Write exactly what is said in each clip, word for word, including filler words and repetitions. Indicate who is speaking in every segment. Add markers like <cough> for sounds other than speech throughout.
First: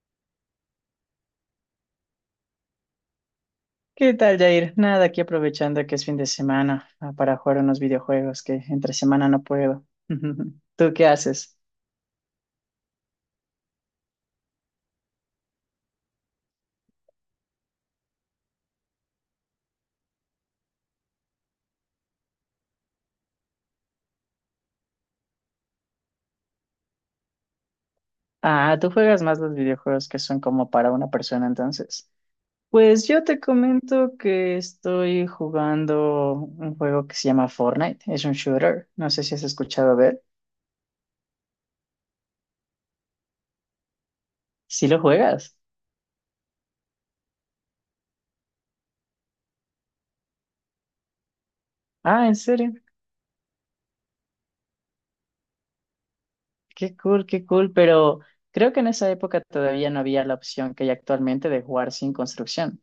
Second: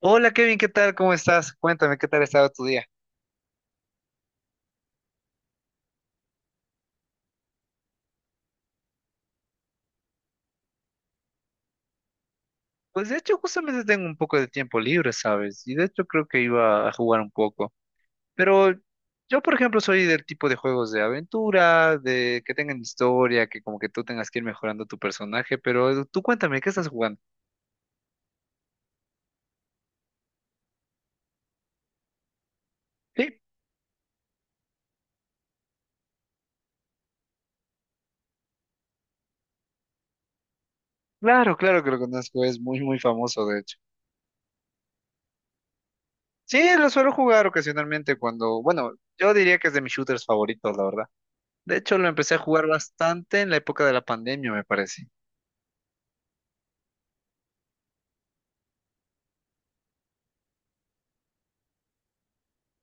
Speaker 1: Hola Kevin, ¿qué tal? ¿Cómo estás? Cuéntame, ¿qué tal ha estado tu día?
Speaker 2: ¿Qué tal, Jair? Nada, aquí aprovechando que es fin de semana ah, para jugar unos videojuegos que entre semana no puedo. <laughs> ¿Tú qué haces?
Speaker 1: Pues de hecho, justamente tengo un poco de tiempo libre, ¿sabes? Y de hecho creo que iba a jugar un poco. Pero yo, por ejemplo, soy del tipo de juegos de aventura, de que tengan historia, que como que tú tengas que ir mejorando tu personaje, pero tú cuéntame, ¿qué estás jugando?
Speaker 2: Ah, tú juegas más los videojuegos que son como para una persona, entonces. Pues yo
Speaker 1: Sí,
Speaker 2: te comento que estoy jugando un juego que se llama Fortnite. Es un shooter. No sé si has escuchado de él.
Speaker 1: claro, claro que lo conozco, es muy, muy famoso, de hecho.
Speaker 2: ¿Sí lo juegas?
Speaker 1: Sí, lo suelo jugar ocasionalmente cuando, bueno, yo diría que es de mis shooters favoritos, la verdad. De hecho, lo
Speaker 2: Ah, ¿en
Speaker 1: empecé a jugar
Speaker 2: serio?
Speaker 1: bastante en la época de la pandemia, me parece.
Speaker 2: Qué cool, qué cool. Pero creo que en esa época todavía no había la opción que hay actualmente de jugar sin construcción.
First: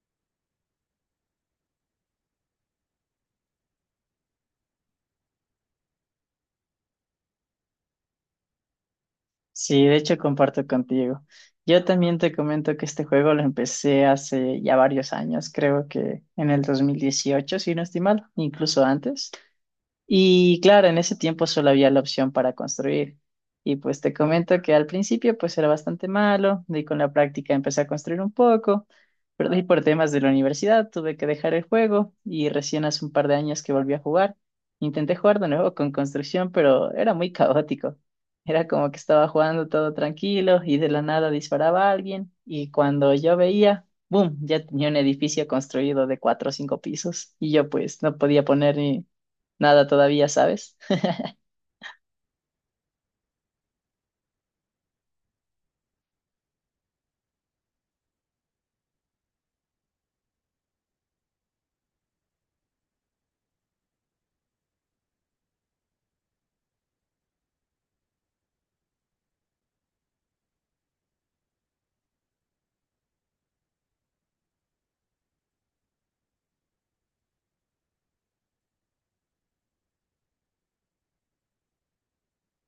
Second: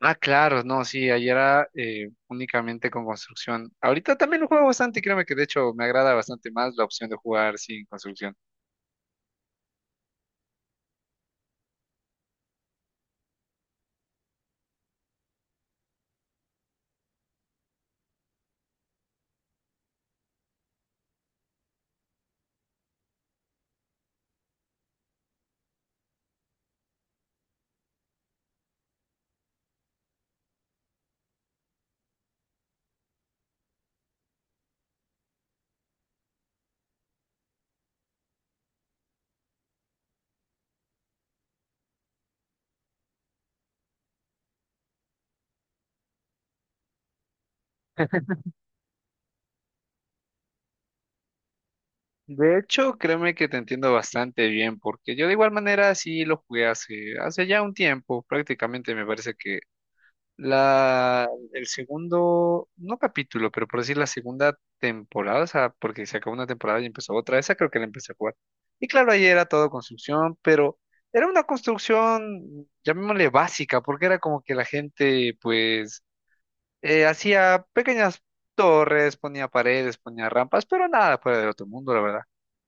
Speaker 1: Ah, claro, no, sí, ayer era eh, únicamente con construcción. Ahorita también lo juego bastante, créeme que de hecho me agrada bastante más la opción de jugar sin construcción.
Speaker 2: Sí, de hecho comparto contigo. Yo también te comento que este juego lo empecé hace ya varios años, creo que en el dos mil dieciocho, si no estoy mal, incluso antes. Y claro, en ese tiempo solo había la opción para construir. Y pues te comento que al principio pues era bastante malo, y con la práctica empecé a construir un poco, pero de ahí por temas de la universidad tuve que dejar el juego y recién hace un par de años que volví a jugar. Intenté jugar de nuevo con construcción, pero era muy caótico. Era como que estaba jugando todo tranquilo y de la nada disparaba a alguien y cuando yo veía, ¡boom!, ya tenía un edificio construido de cuatro o cinco pisos y yo pues no podía poner ni nada todavía, ¿sabes?
Speaker 1: De hecho, créeme que te entiendo bastante bien, porque yo de igual manera sí lo jugué hace, hace ya un tiempo, prácticamente me parece que la, el segundo, no capítulo, pero por decir la segunda temporada, o sea, porque se acabó una temporada y empezó otra, esa creo que la empecé a jugar. Y claro, ahí era todo construcción, pero era una construcción, llamémosle básica, porque era como que la gente, pues, eh, hacía pequeñas torres, ponía paredes, ponía rampas, pero nada fuera del otro mundo, la verdad.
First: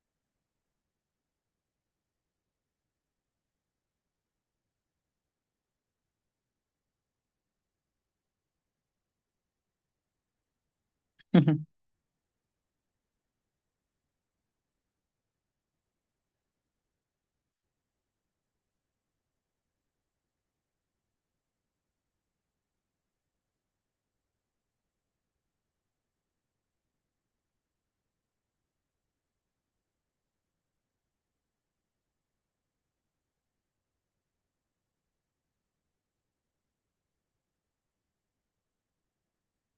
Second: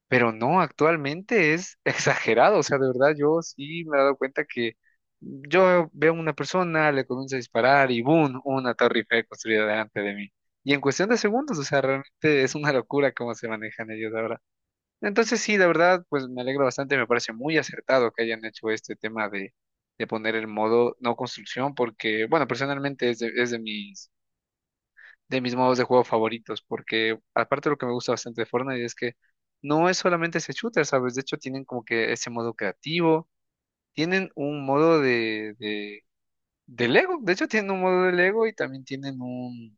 Speaker 1: Pero no, actualmente es <laughs> exagerado, o sea, de verdad yo sí me he dado cuenta que yo veo una persona, le comienzo a disparar y ¡boom! Una torre Eiffel construida delante de mí. Y en cuestión de segundos,
Speaker 2: <laughs>
Speaker 1: o sea, realmente es una locura cómo se manejan ellos ahora. Entonces sí, de verdad, pues me alegro bastante, me parece muy acertado que hayan hecho este tema de, de poner el modo no construcción, porque, bueno, personalmente es de, es de mis de mis modos de juego favoritos, porque aparte lo que me gusta bastante de Fortnite es que no es solamente ese shooter, ¿sabes? De hecho, tienen como que ese modo creativo, tienen un modo de, de, de Lego, de hecho, tienen un modo de Lego y también tienen un,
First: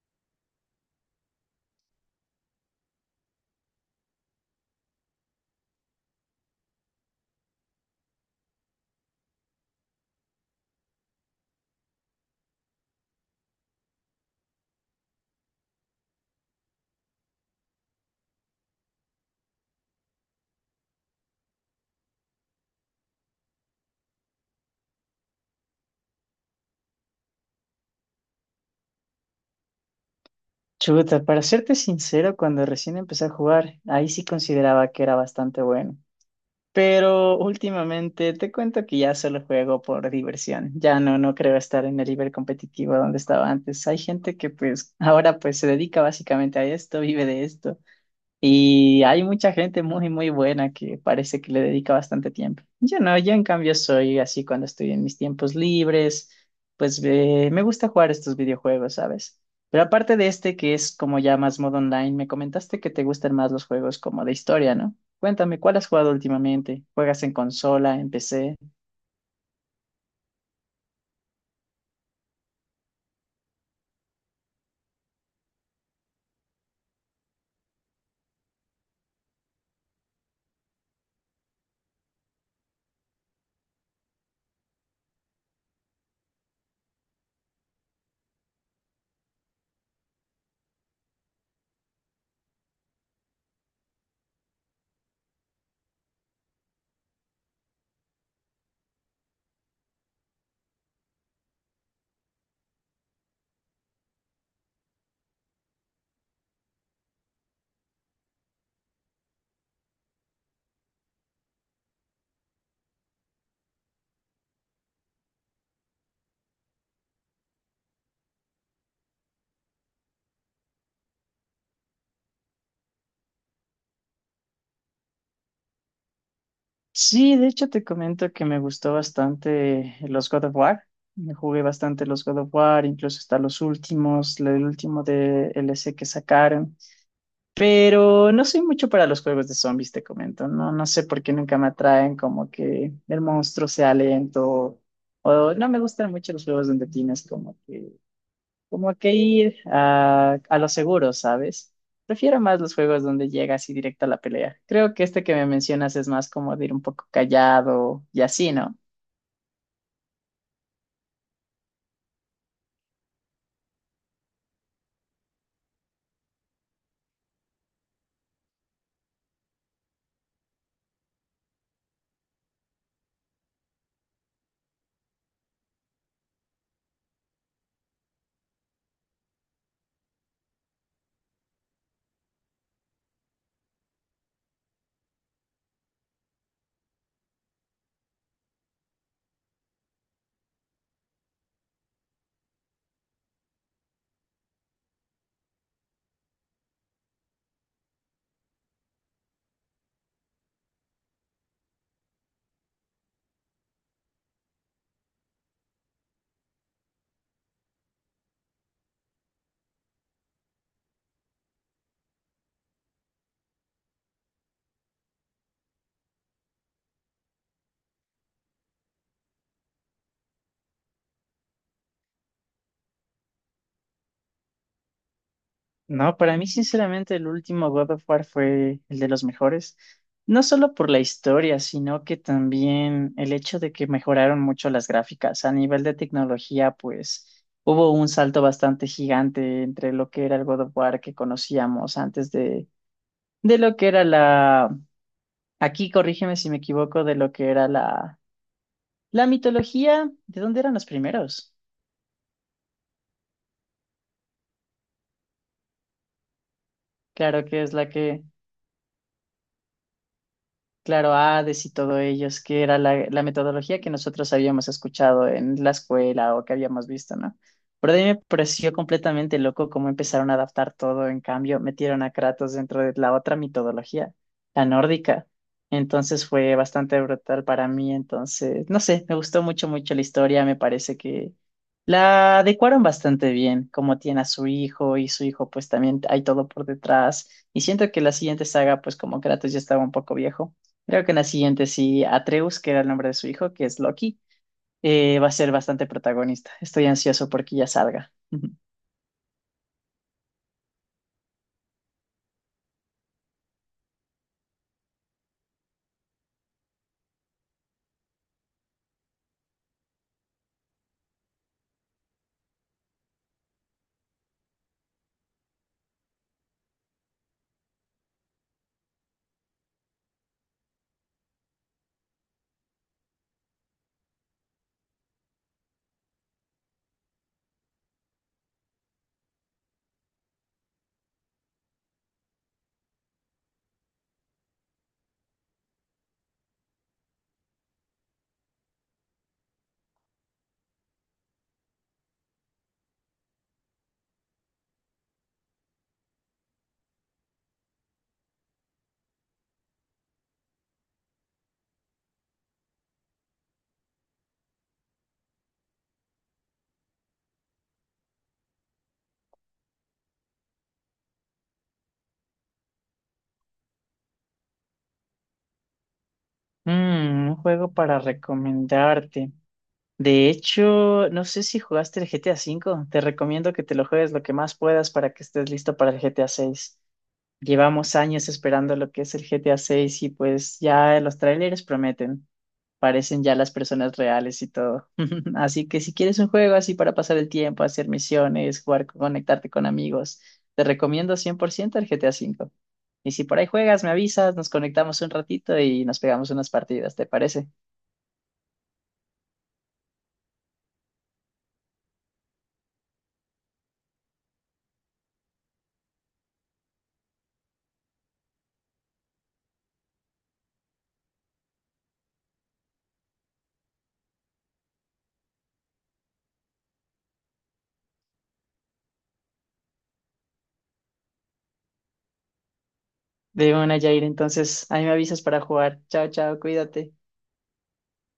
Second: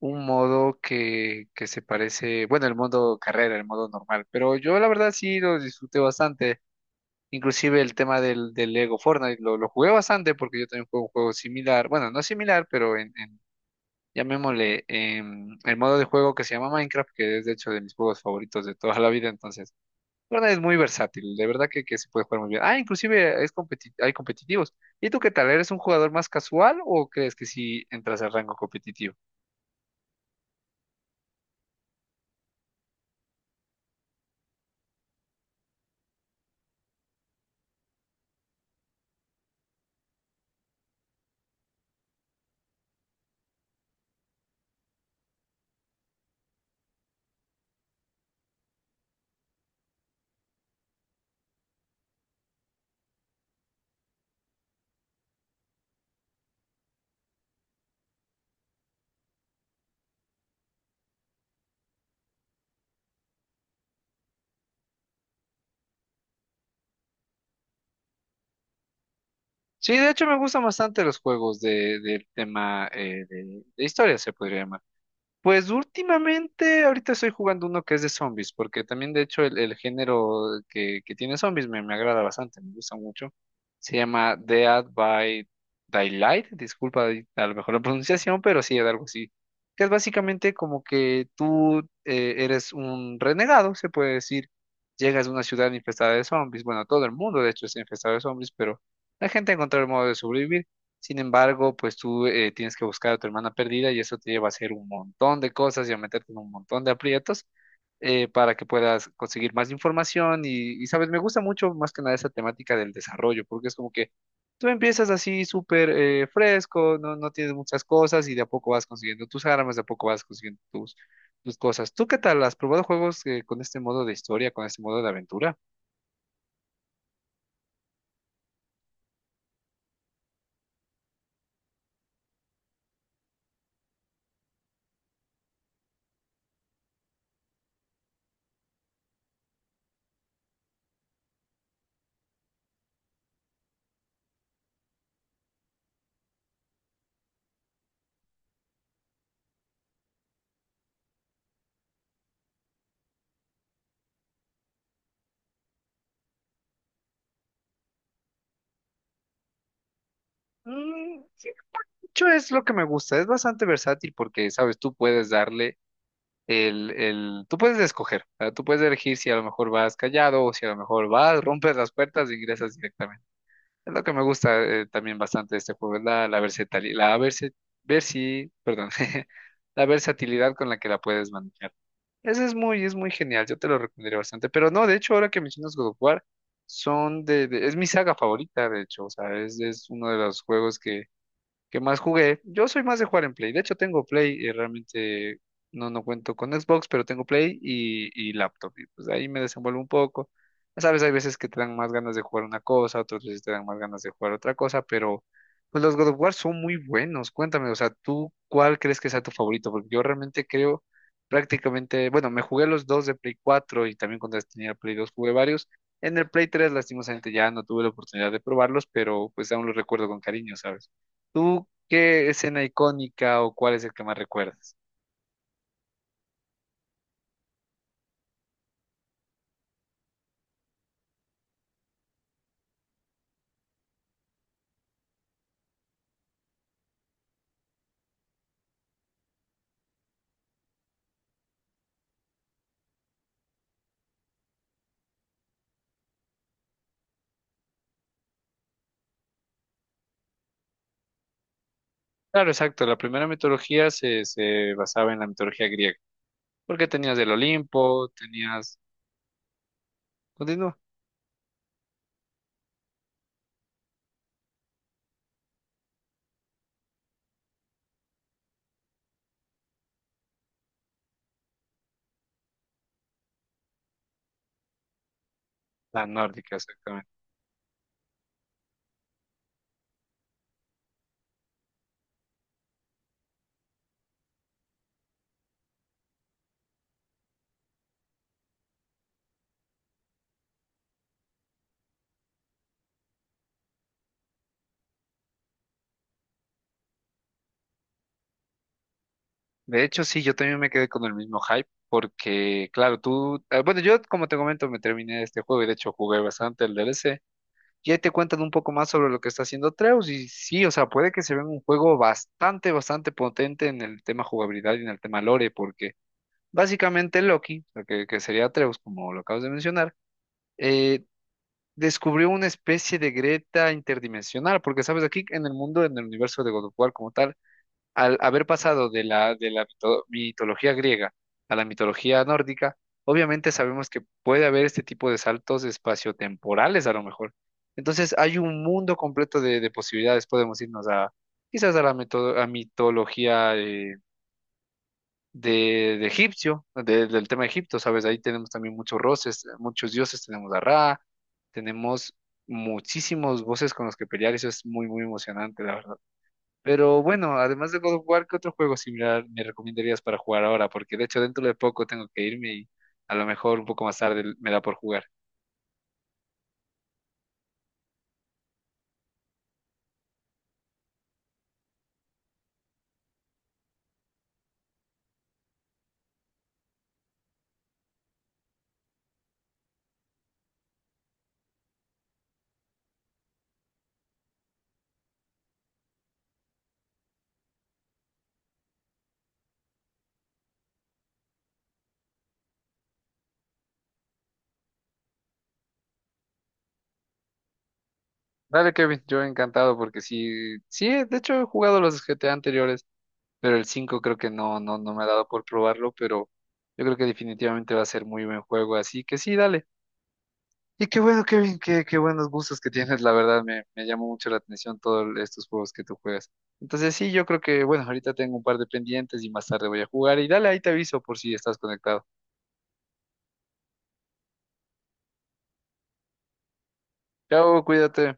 Speaker 1: un modo que, que se parece, bueno, el modo carrera, el modo normal, pero yo la verdad sí lo disfruté bastante. Inclusive el tema del, del Lego Fortnite lo, lo jugué bastante porque yo también juego un juego similar, bueno, no similar, pero en, en llamémosle, em, el modo de juego que se llama Minecraft, que es de hecho de mis juegos favoritos de toda la vida, entonces, bueno, es muy versátil, de verdad que, que se puede jugar muy bien. Ah, inclusive es competi- hay competitivos. ¿Y tú qué tal? ¿Eres un jugador más casual o crees que sí entras al rango competitivo?
Speaker 2: Chuta, para serte sincero, cuando recién empecé a jugar, ahí sí consideraba que era bastante bueno. Pero últimamente te cuento que ya solo juego por diversión. Ya no, no creo estar en el nivel competitivo donde estaba antes. Hay gente que pues ahora pues se dedica básicamente a esto, vive de esto. Y hay mucha gente muy, muy buena que parece que le dedica bastante tiempo. Yo no, yo en cambio soy así cuando estoy en mis tiempos libres, pues eh, me gusta jugar estos videojuegos, ¿sabes? Pero aparte de este que es como ya más modo online, me comentaste que te gustan más los juegos como de historia, ¿no? Cuéntame, ¿cuál has jugado últimamente? ¿Juegas en consola, en P C?
Speaker 1: Sí, de hecho me gustan bastante los juegos de, del tema eh, de, de historia, se podría llamar. Pues últimamente, ahorita estoy jugando uno que es de zombies, porque también de hecho el, el género que, que tiene zombies me, me agrada bastante, me gusta mucho. Se llama Dead by Daylight, disculpa ahí a lo mejor la pronunciación, pero sí, es algo así. Que es básicamente como que tú eh, eres un renegado, se puede decir. Llegas a una ciudad infestada de zombies, bueno, todo el mundo de hecho está infestado de zombies, pero la gente encuentra el modo de sobrevivir. Sin embargo, pues tú eh, tienes que buscar a tu hermana perdida y eso te lleva a hacer un montón de cosas y a meterte en un montón de aprietos eh, para que puedas conseguir más información y, y, sabes, me gusta mucho más que nada esa temática del desarrollo, porque es como que tú empiezas así súper eh, fresco, no, no tienes muchas cosas y de a poco vas consiguiendo tus armas, de a poco vas consiguiendo tus, tus cosas. ¿Tú qué tal? ¿Has probado juegos eh, con este modo de historia, con este modo de aventura?
Speaker 2: Sí, de hecho te comento que me gustó bastante los God of War. Me jugué bastante los God of War, incluso hasta los últimos, el último de L. C. que sacaron. Pero no soy mucho para los juegos de zombies, te comento. No, no sé por qué nunca me atraen, como que el monstruo sea lento. O no me gustan mucho los juegos donde tienes como que como que ir a, a lo seguro, ¿sabes? Prefiero más los juegos donde llega así directo a la pelea. Creo que este que me mencionas es más como de ir un poco callado y así, ¿no?
Speaker 1: Mm, sí, mucho es lo que me gusta, es bastante versátil porque, sabes, tú puedes darle el, el, tú puedes escoger, o sea, tú puedes elegir si a lo mejor vas callado o si a lo mejor vas, rompes las puertas e ingresas directamente. Es lo que me gusta eh, también bastante de este juego, es la, la versatilidad, la versi, versi- perdón, <laughs> la versatilidad con la que la puedes manejar. Ese es muy, es muy genial, yo te lo recomendaría bastante. Pero no, de hecho, ahora que mencionas God of War, son de, de- es mi saga favorita, de hecho, o sea, es, es uno de los juegos que ¿qué más jugué? Yo soy más de jugar en Play. De hecho, tengo Play y realmente no, no cuento con Xbox, pero tengo Play y, y laptop. Y pues ahí me desenvuelvo un poco. Ya sabes, hay veces que te dan más ganas de jugar una cosa, otras veces te dan más ganas de jugar otra cosa, pero pues los God of War son muy buenos. Cuéntame, o sea, ¿tú cuál crees que sea tu favorito? Porque yo realmente creo prácticamente, bueno, me jugué los dos de Play cuatro y también cuando tenía Play dos jugué varios. En el Play tres lastimosamente, ya no tuve la oportunidad de probarlos, pero pues aún los recuerdo con cariño, ¿sabes? ¿Tú qué escena icónica o cuál es el que más recuerdas?
Speaker 2: No, para mí sinceramente el último God of War fue el de los mejores. No solo por la historia, sino que también el hecho de que mejoraron mucho las gráficas. A nivel de tecnología, pues hubo un salto bastante gigante entre lo que era el God of War que conocíamos antes de, de lo que era la Aquí corrígeme si me equivoco de lo que era la, la mitología. ¿De dónde eran los primeros?
Speaker 1: Claro, exacto. La primera mitología se, se basaba en la mitología griega. Porque tenías el
Speaker 2: Claro, que es la
Speaker 1: Olimpo,
Speaker 2: que
Speaker 1: tenías... Continúa.
Speaker 2: Claro, Hades y todo ellos, que era la, la metodología que nosotros habíamos escuchado en la escuela o que habíamos visto, ¿no? Pero a mí me pareció completamente loco cómo empezaron a adaptar todo, en cambio, metieron a Kratos dentro de la otra mitología, la nórdica.
Speaker 1: La
Speaker 2: Entonces fue
Speaker 1: nórdica,
Speaker 2: bastante
Speaker 1: exactamente.
Speaker 2: brutal para mí, entonces, no sé, me gustó mucho, mucho la historia, me parece que la adecuaron bastante bien, como tiene a su hijo y su hijo pues también hay todo por detrás. Y siento que la siguiente saga, pues como Kratos ya estaba un poco viejo. Creo que en la siguiente sí, Atreus, que era el nombre de su hijo, que es Loki, eh, va a ser bastante protagonista. Estoy ansioso porque ya salga. <laughs>
Speaker 1: De hecho, sí, yo también me quedé con el mismo hype. Porque, claro, tú... eh, bueno, yo, como te comento, me terminé este juego y de hecho jugué bastante el D L C. Y ahí te cuentan un poco más sobre lo que está haciendo Treus. Y sí, o sea, puede que se vea un juego bastante, bastante potente en el tema jugabilidad y en el tema lore. Porque básicamente Loki, o sea, que, que sería Treus como lo acabas de mencionar, eh, descubrió una especie de Greta interdimensional, porque sabes, aquí en el mundo, en el universo de God of War como tal, al haber pasado de la, de la mito- mitología griega a la mitología nórdica, obviamente sabemos que puede haber este tipo de saltos espaciotemporales a lo mejor. Entonces hay un mundo completo de, de posibilidades, podemos irnos a quizás a la mito- a mitología eh, de, de egipcio, de- del tema de Egipto, ¿sabes? Ahí tenemos también muchos roces, muchos dioses, tenemos a Ra, tenemos muchísimos voces con los que pelear, eso es muy, muy emocionante, la verdad. Pero bueno, además de God of War, ¿qué otro juego similar me recomendarías para jugar ahora? Porque de hecho dentro de poco tengo que irme y a lo mejor un poco más tarde me da por jugar.
Speaker 2: Mm, un juego para recomendarte. De hecho, no sé si jugaste el G T A cinco. Te recomiendo que te lo juegues lo que más puedas para que estés listo para el G T A seis. Llevamos años esperando lo que es el G T A seis y pues ya los trailers prometen. Parecen ya las personas reales y todo. <laughs> Así que si quieres un juego así para pasar el tiempo, hacer misiones, jugar, conectarte con amigos, te recomiendo cien por ciento el G T A cinco. Y si por ahí juegas, me avisas, nos conectamos un ratito y nos pegamos unas partidas, ¿te parece?
Speaker 1: Dale, Kevin, yo encantado porque sí, sí, de hecho he jugado los G T A anteriores. Pero el cinco creo que no, no, no me ha dado por probarlo, pero yo creo que definitivamente va a ser muy buen juego, así que sí, dale. Y qué bueno, Kevin, qué, qué buenos gustos que tienes, la verdad, me, me llamó mucho la atención todos estos juegos que tú juegas. Entonces sí, yo creo que, bueno, ahorita tengo un par de pendientes y más tarde voy a jugar y dale, ahí te aviso por si estás conectado.
Speaker 2: De una, Jair, entonces ahí me avisas para jugar. Chao, chao, cuídate.
Speaker 1: Chao, cuídate.